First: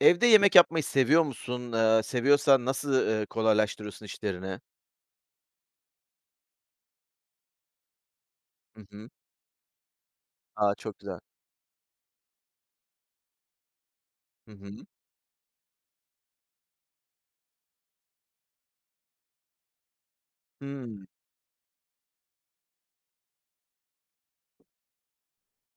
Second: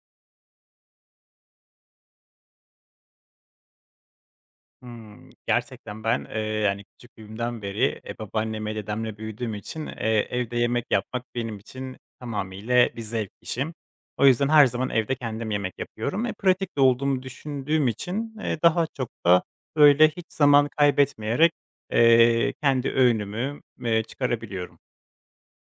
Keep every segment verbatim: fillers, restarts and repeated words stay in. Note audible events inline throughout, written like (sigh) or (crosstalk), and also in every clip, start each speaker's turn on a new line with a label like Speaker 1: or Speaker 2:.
Speaker 1: Evde yemek yapmayı seviyor musun? Eee, seviyorsan nasıl, eee, kolaylaştırıyorsun işlerini?
Speaker 2: Hımm. Gerçekten ben, eee, yani, küçüklüğümden beri, eee, babaannemle,
Speaker 1: Hı hı.
Speaker 2: dedemle büyüdüğüm için, eee, evde
Speaker 1: A,
Speaker 2: yemek
Speaker 1: çok güzel.
Speaker 2: yapmak benim için tamamıyla bir zevk işim. O yüzden
Speaker 1: Hı
Speaker 2: her
Speaker 1: hı.
Speaker 2: zaman evde kendim yemek yapıyorum. E, pratik de olduğumu düşündüğüm için, eee, daha çok da böyle hiç zaman
Speaker 1: Hımm,
Speaker 2: kaybetmeyerek, eee, kendi öğünümü, eee, çıkarabiliyorum.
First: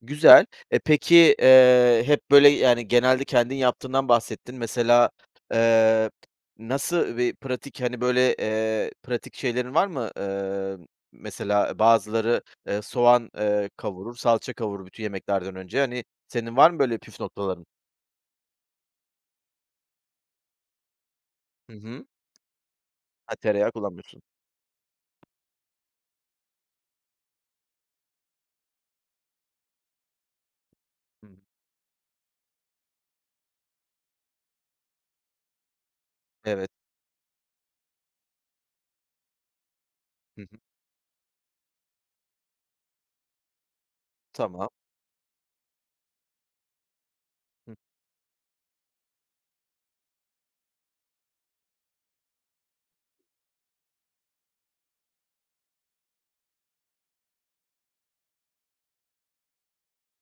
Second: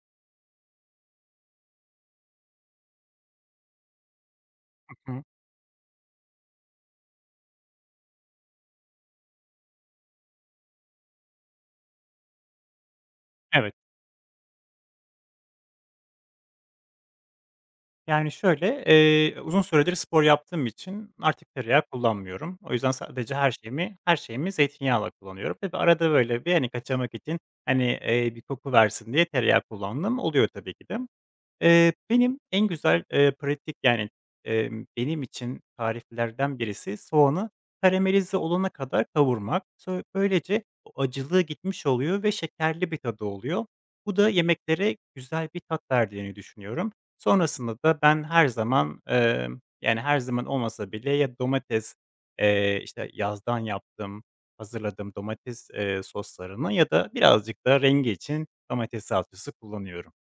Speaker 1: güzel. E, peki, eee, hep böyle, yani, genelde kendin yaptığından bahsettin. Mesela,
Speaker 2: Hı hı.
Speaker 1: eee, nasıl bir pratik, hani, böyle, eee, pratik şeylerin var mı? Eee, mesela bazıları, eee, soğan, eee,
Speaker 2: Evet.
Speaker 1: kavurur, salça kavurur bütün yemeklerden önce. Hani, senin var mı böyle püf noktaların?
Speaker 2: Yani, şöyle, eee, uzun süredir spor yaptığım için artık
Speaker 1: Hı
Speaker 2: tereyağı
Speaker 1: hı.
Speaker 2: kullanmıyorum. O yüzden sadece
Speaker 1: Ha,
Speaker 2: her
Speaker 1: tereyağı
Speaker 2: şeyimi her
Speaker 1: kullanmıyorsun.
Speaker 2: şeyimi zeytinyağıyla kullanıyorum. Tabii arada böyle bir, hani, kaçamak için, hani, eee, bir koku versin diye tereyağı kullandığım oluyor tabii ki de.
Speaker 1: Hı hı.
Speaker 2: Eee, benim en güzel, eee, pratik, yani, emm, benim için tariflerden
Speaker 1: Evet.
Speaker 2: birisi soğanı karamelize olana kadar kavurmak. Sö
Speaker 1: Hı hı.
Speaker 2: böylece o acılığı gitmiş oluyor ve şekerli bir tadı oluyor. Bu da
Speaker 1: Tamam. Hı.
Speaker 2: yemeklere güzel bir tat verdiğini düşünüyorum. Sonrasında da ben her zaman, emm, yani, her zaman olmasa bile ya domates, eee, işte, yazdan yaptığım, hazırladığım domates, eee, soslarını ya da birazcık da rengi için domates salçası kullanıyorum.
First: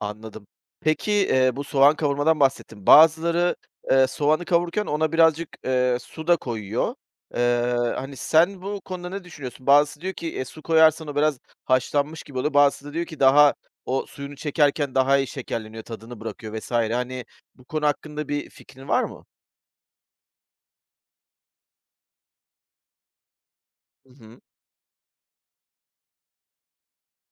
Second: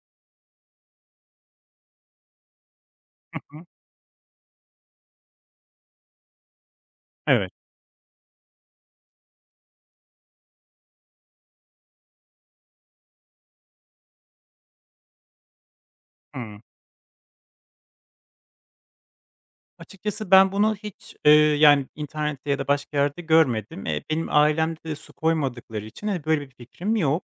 Speaker 1: Anladım. Peki, eee, bu soğan kavurmadan bahsettin.
Speaker 2: (laughs)
Speaker 1: Bazıları,
Speaker 2: Hı hı.
Speaker 1: eee, soğanı kavururken ona birazcık, eee, su da koyuyor.
Speaker 2: Evet.
Speaker 1: Eee, hani, sen bu konuda ne düşünüyorsun? Bazısı diyor ki, "E, su koyarsan o biraz haşlanmış gibi oluyor." Bazısı da diyor ki, "Daha o suyunu çekerken daha iyi şekerleniyor, tadını bırakıyor."
Speaker 2: Hımm.
Speaker 1: vesaire. Hani, bu konu hakkında bir fikrin var mı?
Speaker 2: Açıkçası ben bunu hiç, eee, yani, internette ya da başka yerde görmedim. Eee,
Speaker 1: Hı
Speaker 2: benim
Speaker 1: hı.
Speaker 2: ailemde de su koymadıkları için, hani, böyle bir fikrim yok.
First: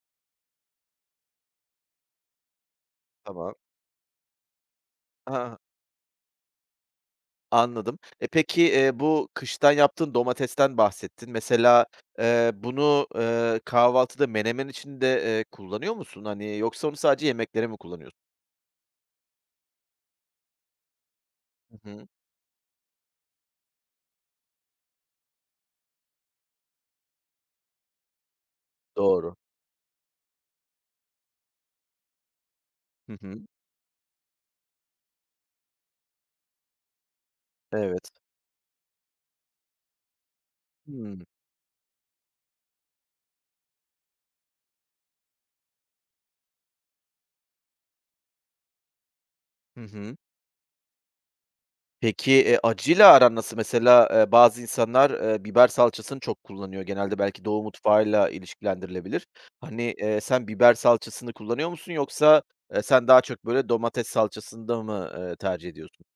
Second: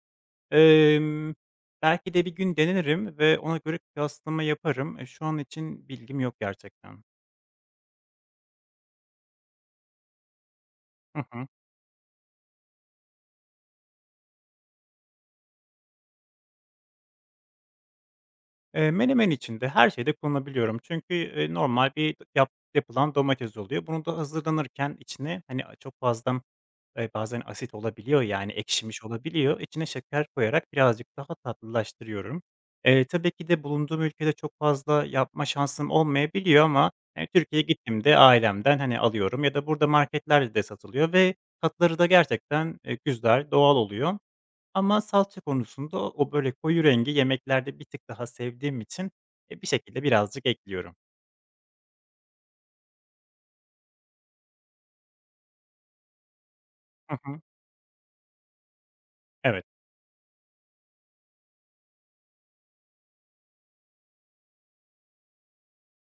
Speaker 2: Emm, Belki de bir gün denerim ve
Speaker 1: Tamam.
Speaker 2: ona göre kıyaslama yaparım. E, şu an
Speaker 1: Ha,
Speaker 2: için bilgim yok gerçekten.
Speaker 1: anladım. E, peki, eee, bu kıştan yaptığın domatesten
Speaker 2: Hı
Speaker 1: bahsettin.
Speaker 2: hı.
Speaker 1: Mesela, eee, bunu, eee, kahvaltıda menemen içinde, eee, kullanıyor musun? Hani, yoksa onu sadece yemeklere mi kullanıyorsun?
Speaker 2: Eee, menemen için de her şeyde kullanabiliyorum. Çünkü, eee,
Speaker 1: Hı
Speaker 2: normal
Speaker 1: hı.
Speaker 2: bir yap yapılan domates oluyor. Bunu da hazırlanırken içine, hani, a çok fazla. Eee, bazen asit olabiliyor, yani ekşimiş
Speaker 1: Doğru.
Speaker 2: olabiliyor. İçine şeker koyarak birazcık daha tatlılaştırıyorum. Eee,
Speaker 1: Hı
Speaker 2: tabii
Speaker 1: hı.
Speaker 2: ki de bulunduğum ülkede çok fazla yapma şansım olmayabiliyor ama, hani, Türkiye'ye
Speaker 1: Evet.
Speaker 2: gittiğimde ailemden, hani, alıyorum ya da burada marketlerde de satılıyor
Speaker 1: Hımm.
Speaker 2: ve tatları da gerçekten, eee, güzel, doğal oluyor. Ama salça konusunda o, o böyle, koyu rengi yemeklerde bir tık daha sevdiğim için, eee, bir
Speaker 1: Hı
Speaker 2: şekilde
Speaker 1: hı.
Speaker 2: birazcık ekliyorum.
Speaker 1: Peki, eee, acıyla aran nasıl? Mesela, eee, bazı insanlar, eee, biber salçasını çok kullanıyor.
Speaker 2: Hı
Speaker 1: Genelde
Speaker 2: hı.
Speaker 1: belki Doğu mutfağıyla ilişkilendirilebilir.
Speaker 2: Evet.
Speaker 1: Hani, eee, sen biber salçasını kullanıyor musun yoksa, eee, sen daha çok böyle domates salçasında mı, eee, tercih ediyorsun?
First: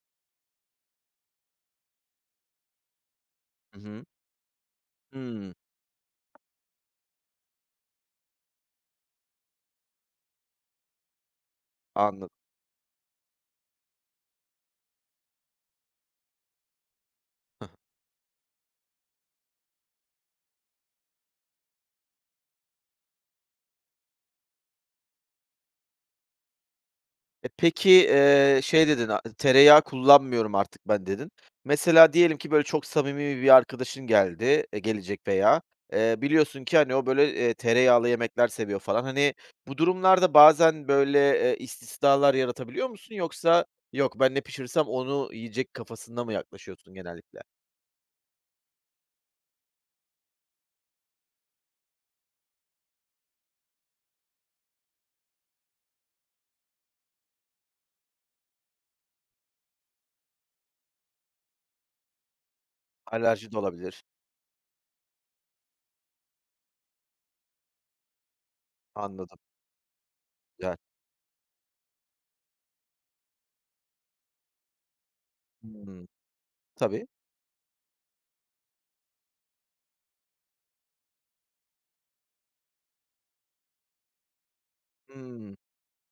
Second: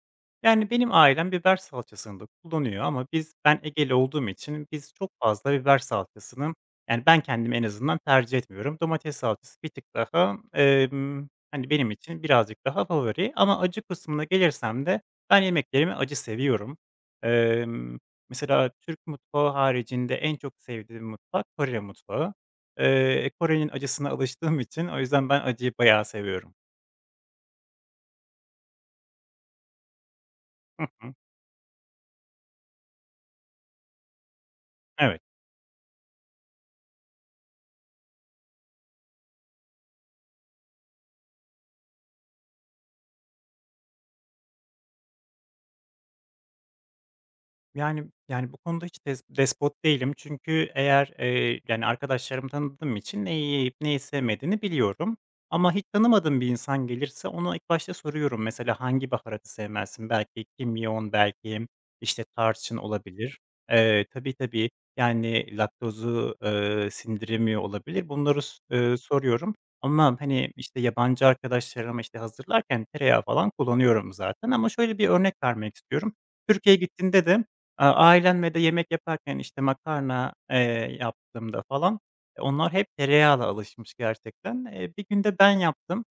Speaker 2: Yani, benim ailem biber salçasını da kullanıyor ama biz ben
Speaker 1: Hı
Speaker 2: Egeli
Speaker 1: hı.
Speaker 2: olduğum için biz çok fazla
Speaker 1: Hımm.
Speaker 2: biber salçasını, yani, ben kendim en azından tercih etmiyorum. Domates salçası bir tık daha, emm, hani, benim için
Speaker 1: Anladım.
Speaker 2: birazcık daha favori ama acı kısmına gelirsem de ben yemeklerimi acı seviyorum. Emm, Mesela Türk mutfağı haricinde en çok sevdiğim mutfak Kore mutfağı. Eee, Kore'nin acısına alıştığım için o yüzden ben acıyı bayağı seviyorum.
Speaker 1: E, peki, eee, şey dedin, a "Tereyağı kullanmıyorum artık
Speaker 2: Hı
Speaker 1: ben."
Speaker 2: hı.
Speaker 1: dedin. Mesela diyelim ki böyle çok samimi bir arkadaşın geldi, eee, gelecek
Speaker 2: Evet.
Speaker 1: veya, eee, biliyorsun ki, hani, o böyle, eee, tereyağlı yemekler seviyor falan. Hani, bu durumlarda bazen böyle, eee, istisnalar yaratabiliyor musun yoksa "Yok, ben ne pişirsem onu yiyecek." kafasında mı yaklaşıyorsun genellikle?
Speaker 2: Yani yani, bu konuda hiç des despot değilim. Çünkü eğer, eee, yani, arkadaşlarımı tanıdığım için neyi yiyip neyi sevmediğini biliyorum. Ama hiç tanımadığım bir insan gelirse ona ilk başta soruyorum. Mesela, "Hangi baharatı sevmezsin?" Belki kimyon, belki, işte, tarçın olabilir.
Speaker 1: Alerji de olabilir.
Speaker 2: Eee, tabii, tabii, yani, laktozu, eee, sindiremiyor olabilir. Bunları s eee,
Speaker 1: Anladım,
Speaker 2: soruyorum ama, hani,
Speaker 1: güzel.
Speaker 2: işte, yabancı arkadaşlarıma, işte, hazırlarken tereyağı falan kullanıyorum zaten ama şöyle bir örnek vermek
Speaker 1: Hımm.
Speaker 2: istiyorum. Türkiye'ye
Speaker 1: Tabii.
Speaker 2: gittiğimde de Aaa, ailemle de yemek yaparken, işte, makarna, eee, yaptığımda falan, eee, onlar hep tereyağla alışmış gerçekten. Eee, bir gün de ben
Speaker 1: Hımm.
Speaker 2: yaptım.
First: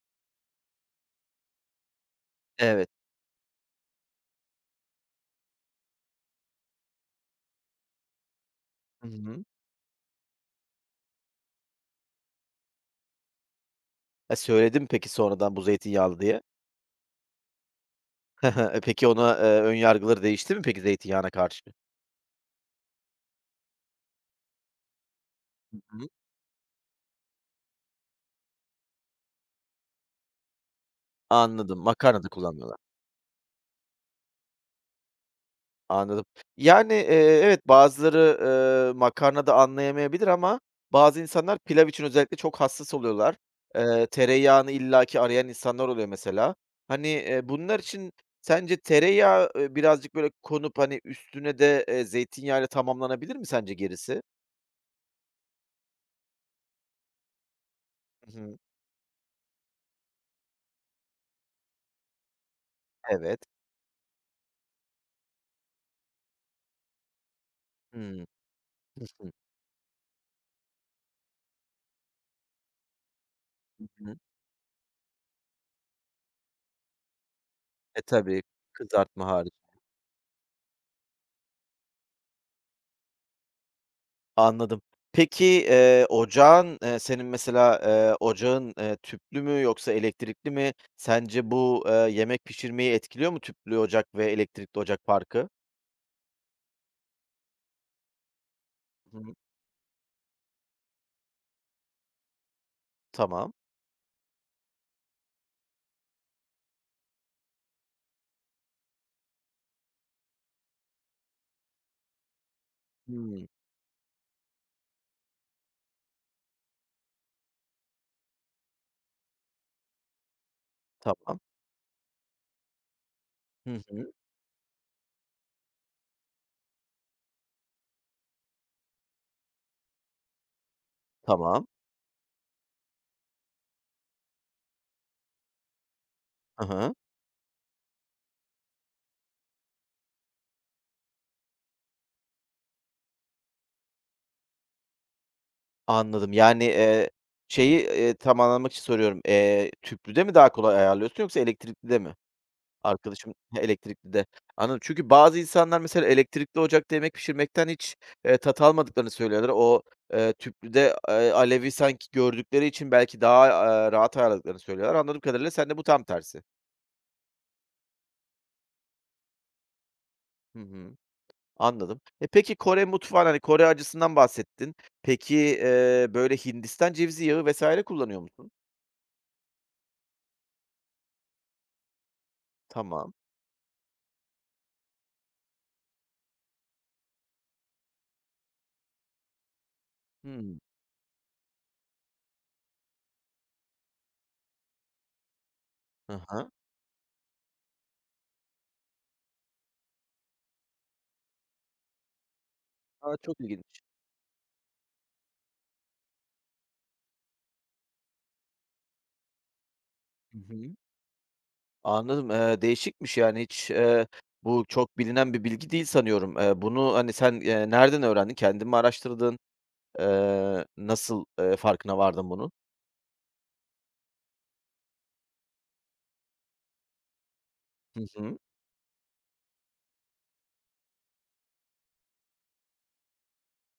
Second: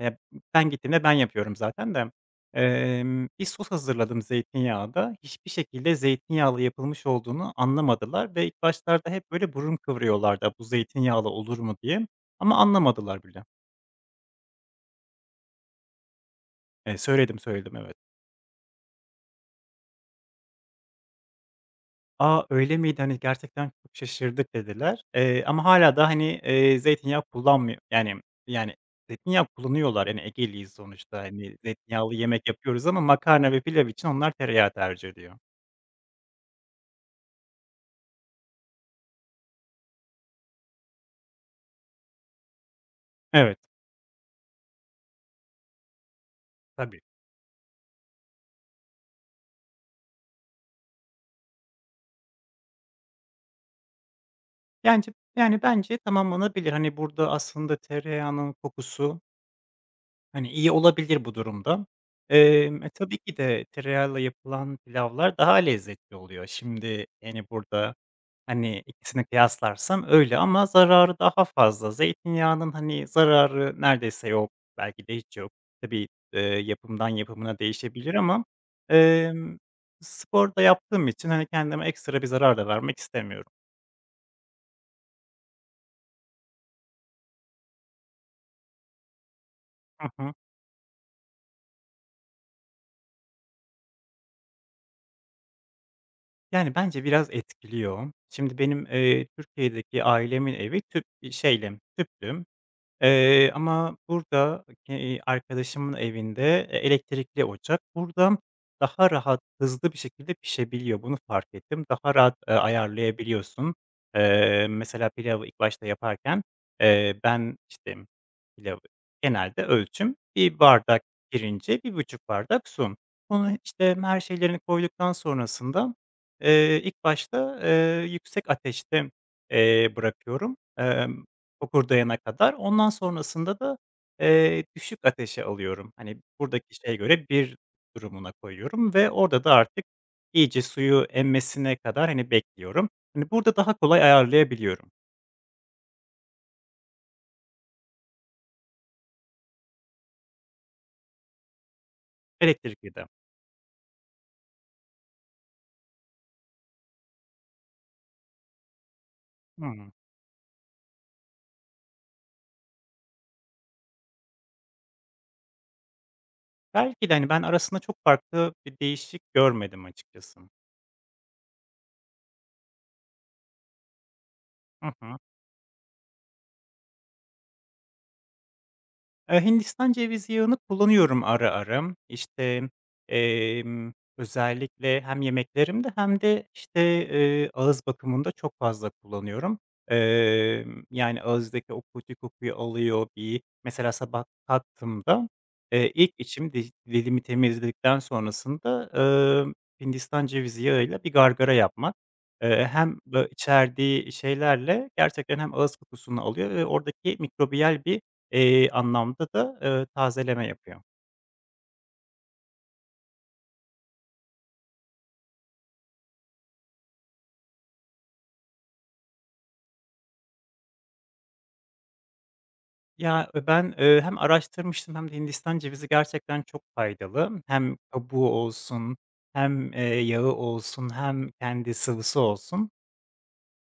Speaker 2: Eee, Ben gittiğimde ben yapıyorum zaten de.
Speaker 1: Evet.
Speaker 2: Emm, bir sos hazırladım zeytinyağında. Hiçbir şekilde zeytinyağlı yapılmış olduğunu anlamadılar ve ilk
Speaker 1: Hı
Speaker 2: başlarda hep
Speaker 1: hı.
Speaker 2: böyle burun kıvırıyorlardı, "Bu zeytinyağlı olur mu?" diye ama anlamadılar bile.
Speaker 1: E, söyledin peki sonradan bu zeytinyağlı diye?
Speaker 2: Eee, söyledim, söyledim, evet.
Speaker 1: (laughs) E, peki ona, eee, ön yargıları değişti mi peki zeytinyağına karşı?
Speaker 2: A, öyle miydi? Hani, gerçekten çok şaşırdık dediler. Eee, ama
Speaker 1: Hı
Speaker 2: hâlâ da,
Speaker 1: hı.
Speaker 2: hani, eee, zeytinyağı kullanmıyor, yani yani zeytinyağı kullanıyorlar. Yani Egeliyiz sonuçta. Hani,
Speaker 1: Anladım,
Speaker 2: zeytinyağlı
Speaker 1: makarna da
Speaker 2: yemek
Speaker 1: kullanmıyorlar.
Speaker 2: yapıyoruz ama makarna ve pilav için onlar tereyağı tercih ediyor.
Speaker 1: Anladım. Yani, eee, evet bazıları, e, makarna da anlayamayabilir ama bazı insanlar pilav için özellikle çok hassas oluyorlar.
Speaker 2: Evet,
Speaker 1: Eee, tereyağını illaki arayan insanlar oluyor mesela.
Speaker 2: tabii.
Speaker 1: Hani, eee, bunlar için sence tereyağı, eee, birazcık böyle konup, hani, üstüne de, eee, zeytinyağıyla tamamlanabilir mi sence gerisi?
Speaker 2: Yence yani bence tamamlanabilir. Hani, burada aslında
Speaker 1: Hı
Speaker 2: tereyağının
Speaker 1: hı.
Speaker 2: kokusu, hani, iyi olabilir bu durumda. Emm, e, tabii ki
Speaker 1: Evet.
Speaker 2: de tereyağıyla yapılan pilavlar daha lezzetli oluyor. Şimdi, yani, burada
Speaker 1: Hımm.
Speaker 2: hani,
Speaker 1: Hı
Speaker 2: ikisini
Speaker 1: hı.
Speaker 2: kıyaslarsam öyle ama zararı daha fazla. Zeytinyağının, hani, zararı
Speaker 1: Hı hı.
Speaker 2: neredeyse yok, belki de hiç yok. Tabii, eee, yapımdan yapımına
Speaker 1: E,
Speaker 2: değişebilir
Speaker 1: tabii
Speaker 2: ama,
Speaker 1: kızartma hariç.
Speaker 2: emm, spor yaptığım için, hani, kendime ekstra bir zarar da vermek istemiyorum.
Speaker 1: Anladım. Peki, eee, ocağın, eee, senin mesela, eee, ocağın, eee, tüplü mü yoksa
Speaker 2: Hı hı.
Speaker 1: elektrikli mi? Sence bu, eee, yemek pişirmeyi etkiliyor mu tüplü ocak ve elektrikli ocak farkı?
Speaker 2: Yani, bence biraz etkiliyor. Şimdi benim,
Speaker 1: Hı.
Speaker 2: eee, Türkiye'deki ailemin evi tüp, iii, şeyli, tüplü. Eee,
Speaker 1: Tamam.
Speaker 2: ama burada, eee, arkadaşımın evinde, eee, elektrikli ocak. Burada daha rahat, hızlı bir şekilde pişebiliyor. Bunu fark ettim. Daha rahat, eee,
Speaker 1: Hımm.
Speaker 2: ayarlayabiliyorsun. Eee, mesela pilavı ilk başta yaparken, eee, ben, işte, pilavı genelde ölçüm, bir bardak
Speaker 1: Tamam.
Speaker 2: pirince bir buçuk bardak su. Onu,
Speaker 1: Hı
Speaker 2: işte,
Speaker 1: hı.
Speaker 2: her şeylerini koyduktan sonrasında, eee, ilk başta, eee, yüksek ateşte, eee, bırakıyorum. Emm
Speaker 1: Tamam.
Speaker 2: Fokurdayana kadar. Ondan sonrasında da, eee, düşük ateşe alıyorum. Hani,
Speaker 1: Hı
Speaker 2: buradaki
Speaker 1: hı.
Speaker 2: şeye göre bir durumuna koyuyorum ve orada da artık iyice suyu emmesine kadar, hani, bekliyorum. Hani, burada daha kolay ayarlayabiliyorum.
Speaker 1: Anladım. Yani, eee, şeyi, eee, tam anlamak için soruyorum. Eee, tüplüde mi daha kolay ayarlıyorsun yoksa elektrikli de mi?
Speaker 2: Elektrikli de.
Speaker 1: Arkadaşım, he, elektrikli de. Anladım. Çünkü bazı insanlar mesela elektrikli ocakta yemek pişirmekten hiç, eee, tat almadıklarını söylüyorlar. O,
Speaker 2: Hımm.
Speaker 1: eee, tüplüde, eee, alevi sanki gördükleri için belki daha, eee, rahat ayarladıklarını söylüyorlar. Anladığım kadarıyla sende bu tam tersi.
Speaker 2: Belki de, hani, ben arasında çok farklı bir değişik görmedim açıkçası.
Speaker 1: Hı hı, anladım. E, peki Kore mutfağın, hani, Kore acısından bahsettin.
Speaker 2: Hı hı.
Speaker 1: Peki, eee, böyle Hindistan cevizi yağı vesaire kullanıyor musun?
Speaker 2: Eee, Hindistan cevizi yağını kullanıyorum ara ara. İşte,
Speaker 1: Tamam.
Speaker 2: emm, özellikle hem yemeklerimde hem de, işte, eee, ağız bakımında çok fazla kullanıyorum.
Speaker 1: Hımm.
Speaker 2: Emm, yani ağızdaki o kötü kokuyu alıyor. bir Mesela sabah kalktığımda, eee, ilk
Speaker 1: Hı hı.
Speaker 2: içim di dilimi temizledikten sonrasında, emm, Hindistan cevizi yağıyla bir gargara yapmak, eee, hem
Speaker 1: A,
Speaker 2: bö
Speaker 1: çok ilginç.
Speaker 2: içerdiği şeylerle gerçekten hem ağız kokusunu alıyor ve oradaki mikrobiyal bir Eee, anlamda da, eee,
Speaker 1: Hı
Speaker 2: tazeleme
Speaker 1: hı.
Speaker 2: yapıyor.
Speaker 1: Anladım. Eee, değişikmiş, yani, hiç, eee, bu çok bilinen bir bilgi değil sanıyorum. Eee, bunu, hani, sen, eee, nereden öğrendin? Kendin mi araştırdın? Eee, nasıl, eee, farkına vardın bunun?
Speaker 2: Ya, eee, ben, eee, hem araştırmıştım hem de Hindistan cevizi gerçekten çok faydalı. Hem
Speaker 1: Hı
Speaker 2: kabuğu
Speaker 1: hı.
Speaker 2: olsun hem, eee, yağı olsun hem kendi sıvısı olsun.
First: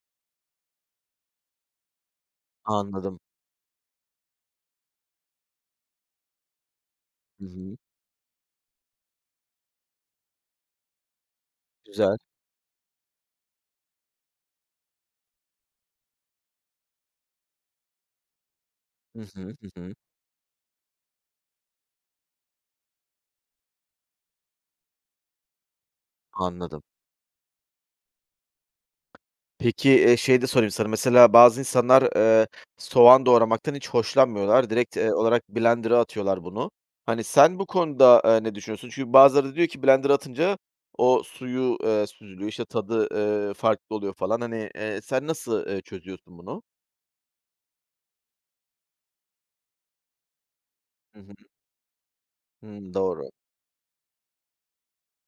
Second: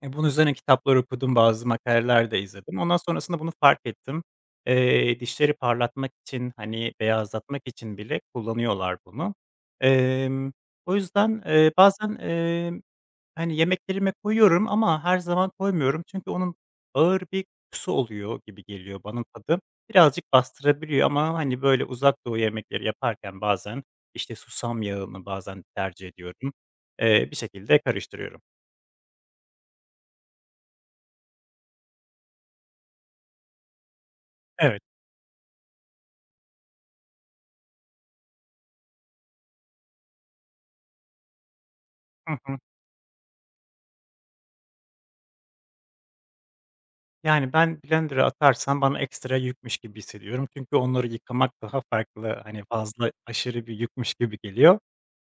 Speaker 2: E, bunun üzerine kitaplar okudum, bazı makaleler de izledim. Ondan
Speaker 1: Anladım.
Speaker 2: sonrasında bunu fark ettim. Eee, dişleri parlatmak için, hani,
Speaker 1: Hı
Speaker 2: beyazlatmak
Speaker 1: hı.
Speaker 2: için bile kullanıyorlar bunu. Emm, O yüzden, eee, bazen,
Speaker 1: Güzel.
Speaker 2: emm, hani, yemeklerime koyuyorum ama her zaman koymuyorum. Çünkü onun ağır bir kokusu oluyor gibi geliyor
Speaker 1: Hı
Speaker 2: bana
Speaker 1: hı.
Speaker 2: tadı.
Speaker 1: Hı hı.
Speaker 2: Birazcık bastırabiliyor ama, hani, böyle Uzak Doğu yemekleri yaparken bazen, işte, susam yağını bazen tercih ediyorum.
Speaker 1: Anladım.
Speaker 2: Eee, bir şekilde karıştırıyorum.
Speaker 1: Peki, eee, şeyi de sorayım sana, mesela bazı insanlar, eee, soğan doğramaktan hiç hoşlanmıyorlar.
Speaker 2: Evet.
Speaker 1: Direkt, eee, olarak blender'a atıyorlar bunu. Hani, sen bu konuda, eee, ne düşünüyorsun? Çünkü bazıları da diyor ki blender'a atınca o suyu, eee,
Speaker 2: Hı
Speaker 1: süzülüyor,
Speaker 2: hı.
Speaker 1: işte, tadı, eee, farklı oluyor falan. Hani, eee, sen nasıl, eee, çözüyorsun bunu?
Speaker 2: Yani, ben blender'a atarsam bana ekstra yükmüş gibi hissediyorum. Çünkü onları
Speaker 1: Hı hı.
Speaker 2: yıkamak daha farklı, hani,
Speaker 1: Hımm,
Speaker 2: fazla
Speaker 1: doğru.
Speaker 2: aşırı bir yükmüş gibi geliyor.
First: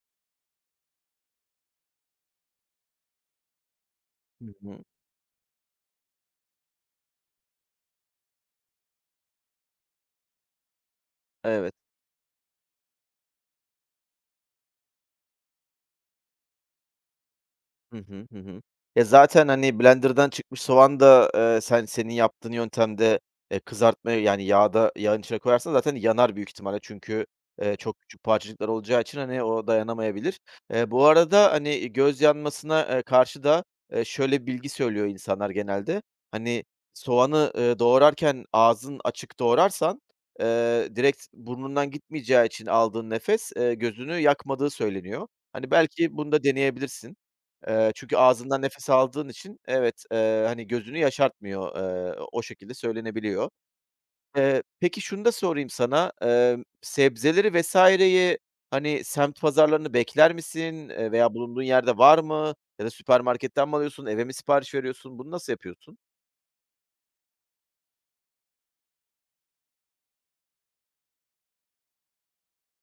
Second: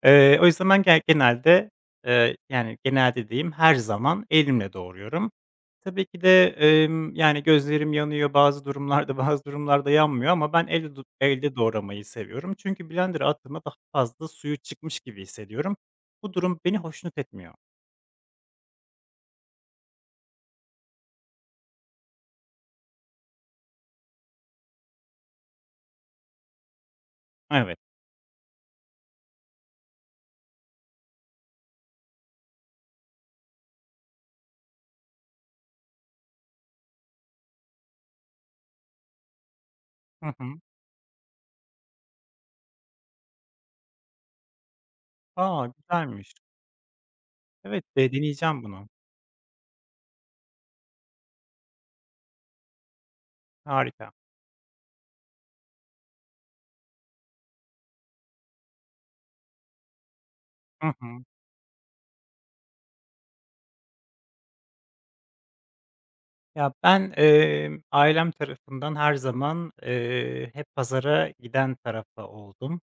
Speaker 2: Eee, o yüzden ben ge genelde, eee, yani, genelde diyeyim, her zaman
Speaker 1: Hı
Speaker 2: elimle
Speaker 1: hı.
Speaker 2: doğruyorum. Tabii ki de, emm, yani, gözlerim yanıyor bazı durumlarda, (laughs) bazı durumlarda yanmıyor ama ben elde do elde
Speaker 1: Evet.
Speaker 2: doğramayı seviyorum. Çünkü blender'a attığımda daha fazla suyu çıkmış gibi hissediyorum. Bu durum beni hoşnut etmiyor.
Speaker 1: Hı hı. Hı hı. Ya, zaten, hani, blenderdan çıkmış soğan da, eee, sen senin yaptığın yöntemde, eee, kızartmaya, yani, yağda yağın içine koyarsan zaten yanar büyük ihtimalle. Çünkü, eee,
Speaker 2: Evet.
Speaker 1: çok küçük parçacıklar olacağı için, hani, o dayanamayabilir. Eee, bu arada, hani, göz yanmasına, eee, karşı da, eee, şöyle bir bilgi söylüyor insanlar genelde. Hani, soğanı, eee, doğrarken ağzın açık doğrarsan,
Speaker 2: Hı hı.
Speaker 1: eee, direkt burnundan gitmeyeceği için aldığın nefes, eee, gözünü yakmadığı söyleniyor.
Speaker 2: A,
Speaker 1: Hani, belki bunu
Speaker 2: güzelmiş.
Speaker 1: da deneyebilirsin.
Speaker 2: Evet,
Speaker 1: Eee,
Speaker 2: eee,
Speaker 1: çünkü ağzından
Speaker 2: deneyeceğim bunu.
Speaker 1: nefes aldığın için evet, eee, hani, gözünü yaşartmıyor, eee, o şekilde söylenebiliyor.
Speaker 2: Harika.
Speaker 1: Eee, peki şunu da sorayım sana, emm, sebzeleri vesaireyi hani, semt pazarlarını bekler
Speaker 2: Hı
Speaker 1: misin, eee,
Speaker 2: hı.
Speaker 1: veya bulunduğun yerde var mı ya da süpermarketten mi alıyorsun, eve mi sipariş veriyorsun? Bunu nasıl yapıyorsun?
Speaker 2: Ya, ben, emm, ailem tarafından her zaman, eee, hep pazara giden tarafta oldum.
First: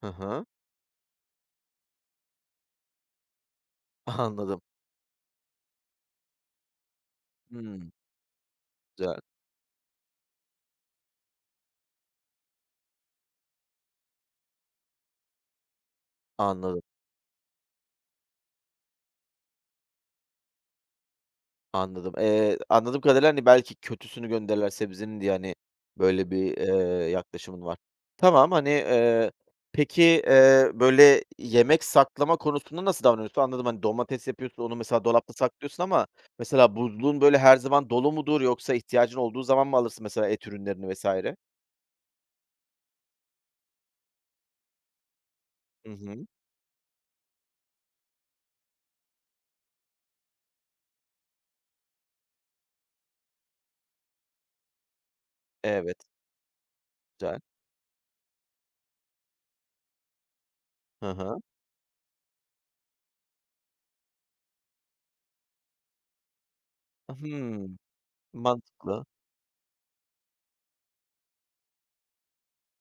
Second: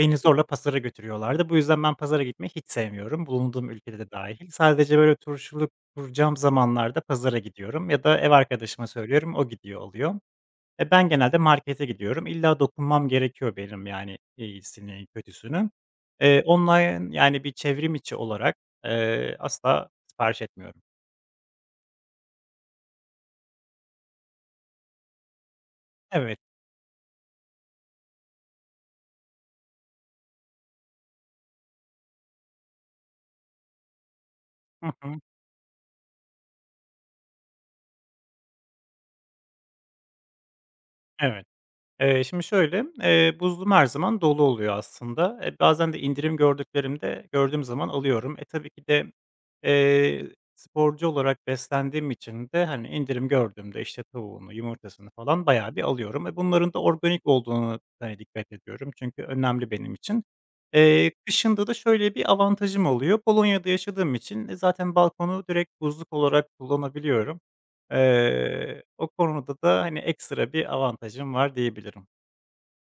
Speaker 1: Hı
Speaker 2: zorla
Speaker 1: hı.
Speaker 2: pazara götürüyorlardı. Bu yüzden ben pazara gitmeyi hiç sevmiyorum, bulunduğum ülkede de
Speaker 1: (laughs)
Speaker 2: dâhil.
Speaker 1: Anladım.
Speaker 2: Sadece böyle turşuluk kuracağım zamanlarda pazara gidiyorum
Speaker 1: Hımm,
Speaker 2: ya da ev arkadaşıma
Speaker 1: güzel.
Speaker 2: söylüyorum, o gidiyor oluyor. E, ben genelde markete gidiyorum. İlla dokunmam gerekiyor benim, yani, iyisini, kötüsünü. Eee,
Speaker 1: Anladım.
Speaker 2: online, yani, bir çevrim içi olarak, eee, asla sipariş etmiyorum.
Speaker 1: Anladım. Eee, anladığım kadarıyla, hani, belki kötüsünü gönderirler sebzenin diye, hani, böyle
Speaker 2: Evet.
Speaker 1: bir, eee, yaklaşımın var. Tamam, hani, eee, peki, eee, böyle, yemek saklama konusunda nasıl davranıyorsun? Anladım, hani, domates yapıyorsun, onu mesela
Speaker 2: (laughs)
Speaker 1: dolapta saklıyorsun ama mesela buzluğun, böyle, her zaman dolu mudur yoksa ihtiyacın olduğu zaman mı alırsın mesela et ürünlerini vesaire.
Speaker 2: Evet. Eee, şimdi şöyle, eee, buzluğum her zaman dolu oluyor aslında. E,
Speaker 1: Hı
Speaker 2: bazen de
Speaker 1: hı.
Speaker 2: indirim gördüklerimde gördüğüm zaman alıyorum. E, tabii ki de, eee, sporcu olarak beslendiğim için de, hani, indirim gördüğümde, işte, tavuğunu, yumurtasını falan bayağı bir
Speaker 1: Evet,
Speaker 2: alıyorum. E, bunların da organik
Speaker 1: güzel.
Speaker 2: olduğunu hani, dikkat ediyorum çünkü önemli benim için.
Speaker 1: Hı
Speaker 2: Eee,
Speaker 1: hı.
Speaker 2: kışında da şöyle bir avantajım oluyor. Polonya'da yaşadığım için, e, zaten balkonu direkt buzluk olarak kullanabiliyorum.
Speaker 1: Hımm,
Speaker 2: Eee,
Speaker 1: mantıklı.
Speaker 2: o konuda da, hani, ekstra bir avantajım var diyebilirim.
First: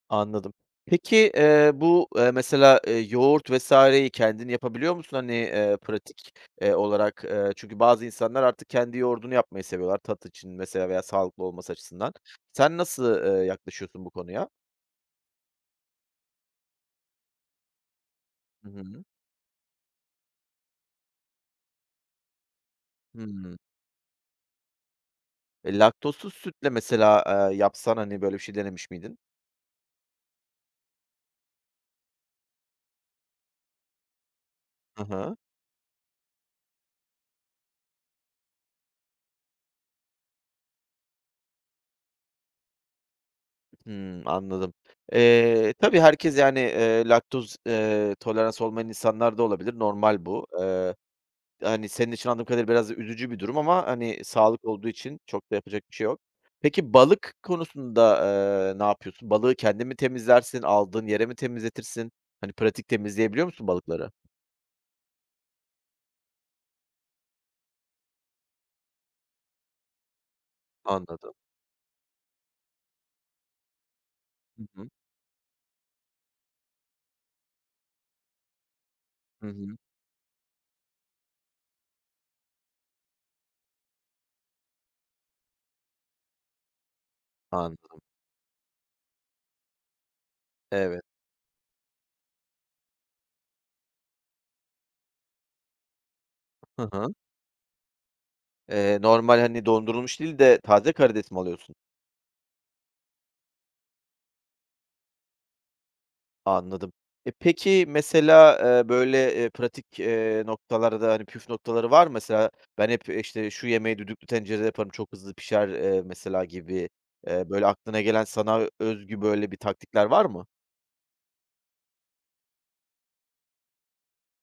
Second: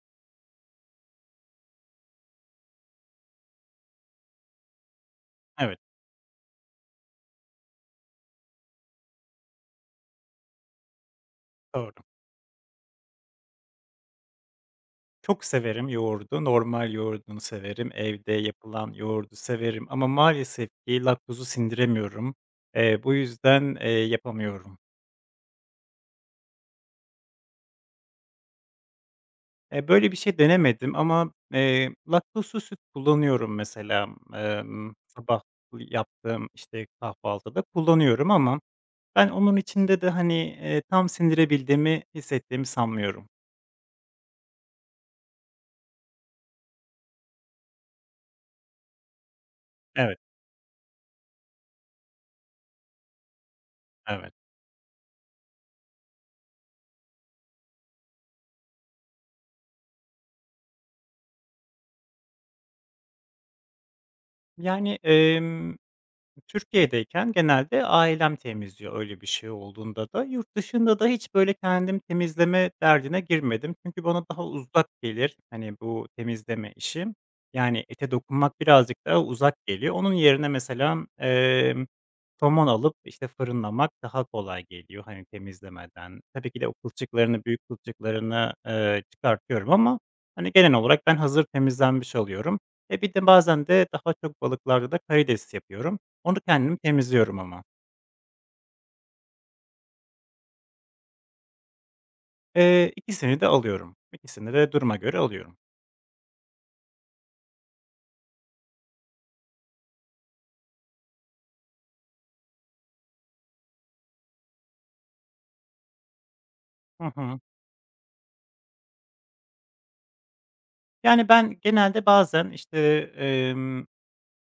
Speaker 1: Anladım. Peki, eee, bu, eee, mesela, eee, yoğurt vesaireyi kendin yapabiliyor musun? Hani, eee,
Speaker 2: Evet,
Speaker 1: pratik, eee, olarak, eee, çünkü bazı insanlar artık kendi yoğurdunu yapmayı seviyorlar tat için mesela veya sağlıklı olması
Speaker 2: doğru.
Speaker 1: açısından. Sen nasıl, eee, yaklaşıyorsun bu konuya?
Speaker 2: Çok severim yoğurdu, normal yoğurdunu severim, evde
Speaker 1: Hı
Speaker 2: yapılan
Speaker 1: hı.
Speaker 2: yoğurdu severim ama maalesef ki laktozu sindiremiyorum. Eee, bu
Speaker 1: Hımm.
Speaker 2: yüzden, eee, yapamıyorum.
Speaker 1: E, laktozsuz sütle mesela, eee, yapsan, hani, böyle bir şey denemiş miydin?
Speaker 2: Eee, böyle bir şey denemedim ama, eee, laktozsuz süt kullanıyorum mesela, emm,
Speaker 1: Hı hı.
Speaker 2: sabah yaptığım, işte, kahvaltıda kullanıyorum ama ben onun içinde de, hani, eee, tam sindirebildiğimi, hissettiğimi sanmıyorum.
Speaker 1: Hımm, anladım. Eee, tabii herkes yani, eee, laktoz, eee, tolerans olmayan insanlar da olabilir.
Speaker 2: Evet,
Speaker 1: Normal bu. Hani, senin için anladığım kadarıyla biraz da üzücü bir durum ama, hani,
Speaker 2: evet.
Speaker 1: sağlık olduğu için çok da yapacak bir şey yok. Peki balık konusunda, eee, ne yapıyorsun? Balığı kendin mi temizlersin? Aldığın yere mi temizletirsin? Hani, pratik temizleyebiliyor musun balıkları?
Speaker 2: Yani, emm, Türkiye'deyken genelde ailem temizliyor öyle bir şey olduğunda da. Yurt dışında da
Speaker 1: Anladım.
Speaker 2: hiç böyle kendim temizleme derdine girmedim. Çünkü bana daha
Speaker 1: Hı
Speaker 2: uzak
Speaker 1: hı.
Speaker 2: gelir, hani, bu temizleme işi. Yani, ete dokunmak birazcık daha
Speaker 1: Hı
Speaker 2: uzak
Speaker 1: hı.
Speaker 2: geliyor. Onun yerine mesela, somon alıp, işte, fırınlamak daha kolay geliyor, hani, temizlemeden. Tabii ki de o kılçıklarını, büyük
Speaker 1: Anladım.
Speaker 2: kılçıklarını, eee, çıkartıyorum ama, hani, genel olarak
Speaker 1: Evet.
Speaker 2: ben hazır temizlenmiş alıyorum. E, bir de bazen de daha çok balıklarda da karides yapıyorum. Onu kendim
Speaker 1: Hı hı.
Speaker 2: temizliyorum ama.
Speaker 1: Eee, normal, hani, dondurulmuş değil de taze karides mi alıyorsun?
Speaker 2: Eee, ikisini de alıyorum. İkisini de duruma göre alıyorum.
Speaker 1: Anladım. E, peki mesela, eee, böyle, eee, pratik, eee, noktalarda, hani, püf noktaları var mı? Mesela ben hep, işte, şu yemeği düdüklü tencerede yaparım, çok hızlı pişer, eee, mesela gibi,
Speaker 2: Hı hı.
Speaker 1: eee, böyle aklına gelen sana özgü böyle bir taktikler var mı?
Speaker 2: Yani, ben genelde bazen, işte,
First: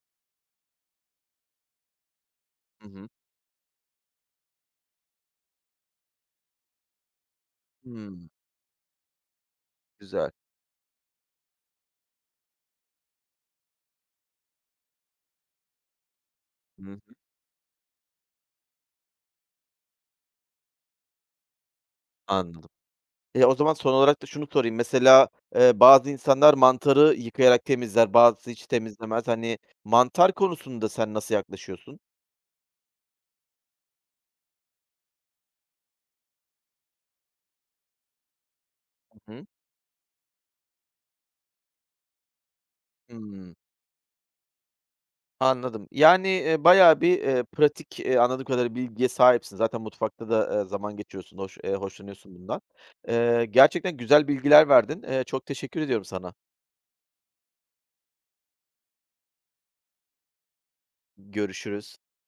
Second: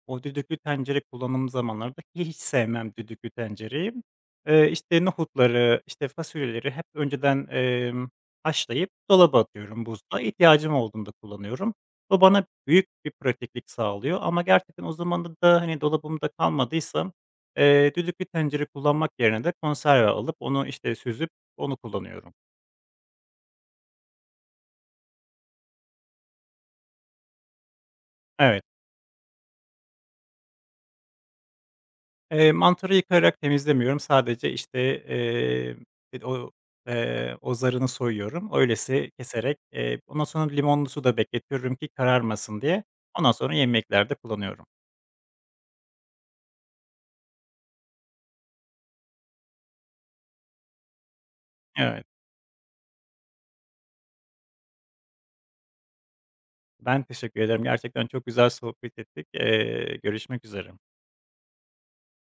Speaker 2: o düdüklü tencere kullanım zamanları ki hiç
Speaker 1: Hı
Speaker 2: sevmem
Speaker 1: hı.
Speaker 2: düdüklü tencereyi. Eee, işte, nohutları, işte, fasulyeleri hep önceden, emm,
Speaker 1: Hımm,
Speaker 2: haşlayıp dolaba atıyorum buzluğa.
Speaker 1: güzel.
Speaker 2: İhtiyacım olduğunda kullanıyorum. Bu bana büyük bir pratiklik sağlıyor ama gerçekten o zamanda da, hani, dolabımda
Speaker 1: Hı.
Speaker 2: kalmadıysa, eee, düdüklü tencere kullanmak yerine de konserve alıp onu, işte, süzüp onu kullanıyorum.
Speaker 1: Anladım. E, o zaman son olarak da şunu sorayım. Mesela, eee, bazı insanlar mantarı yıkayarak temizler, bazısı
Speaker 2: Evet.
Speaker 1: hiç temizlemez. Hani, mantar konusunda sen nasıl yaklaşıyorsun?
Speaker 2: Eee, mantarı yıkayarak temizlemiyorum. Sadece, işte, eee, ed o, eee, o zarını soyuyorum. Öylesi
Speaker 1: Hı hı.
Speaker 2: keserek, eee, ondan sonra limonlu suda bekletiyorum ki kararmasın diye. Ondan sonra
Speaker 1: Hımm.
Speaker 2: yemeklerde kullanıyorum.
Speaker 1: Anladım. Yani, eee, bayağı bir, eee, pratik, eee, anladığım kadarıyla bilgiye sahipsin. Zaten mutfakta da, eee, zaman geçiriyorsun, hoş eee,
Speaker 2: Evet,
Speaker 1: hoşlanıyorsun bundan. Eee, gerçekten güzel bilgiler verdin. Eee, çok teşekkür ediyorum sana.
Speaker 2: ben teşekkür ederim. Gerçekten çok güzel sohbet ettik. Eee, görüşmek üzere.
Speaker 1: Görüşürüz.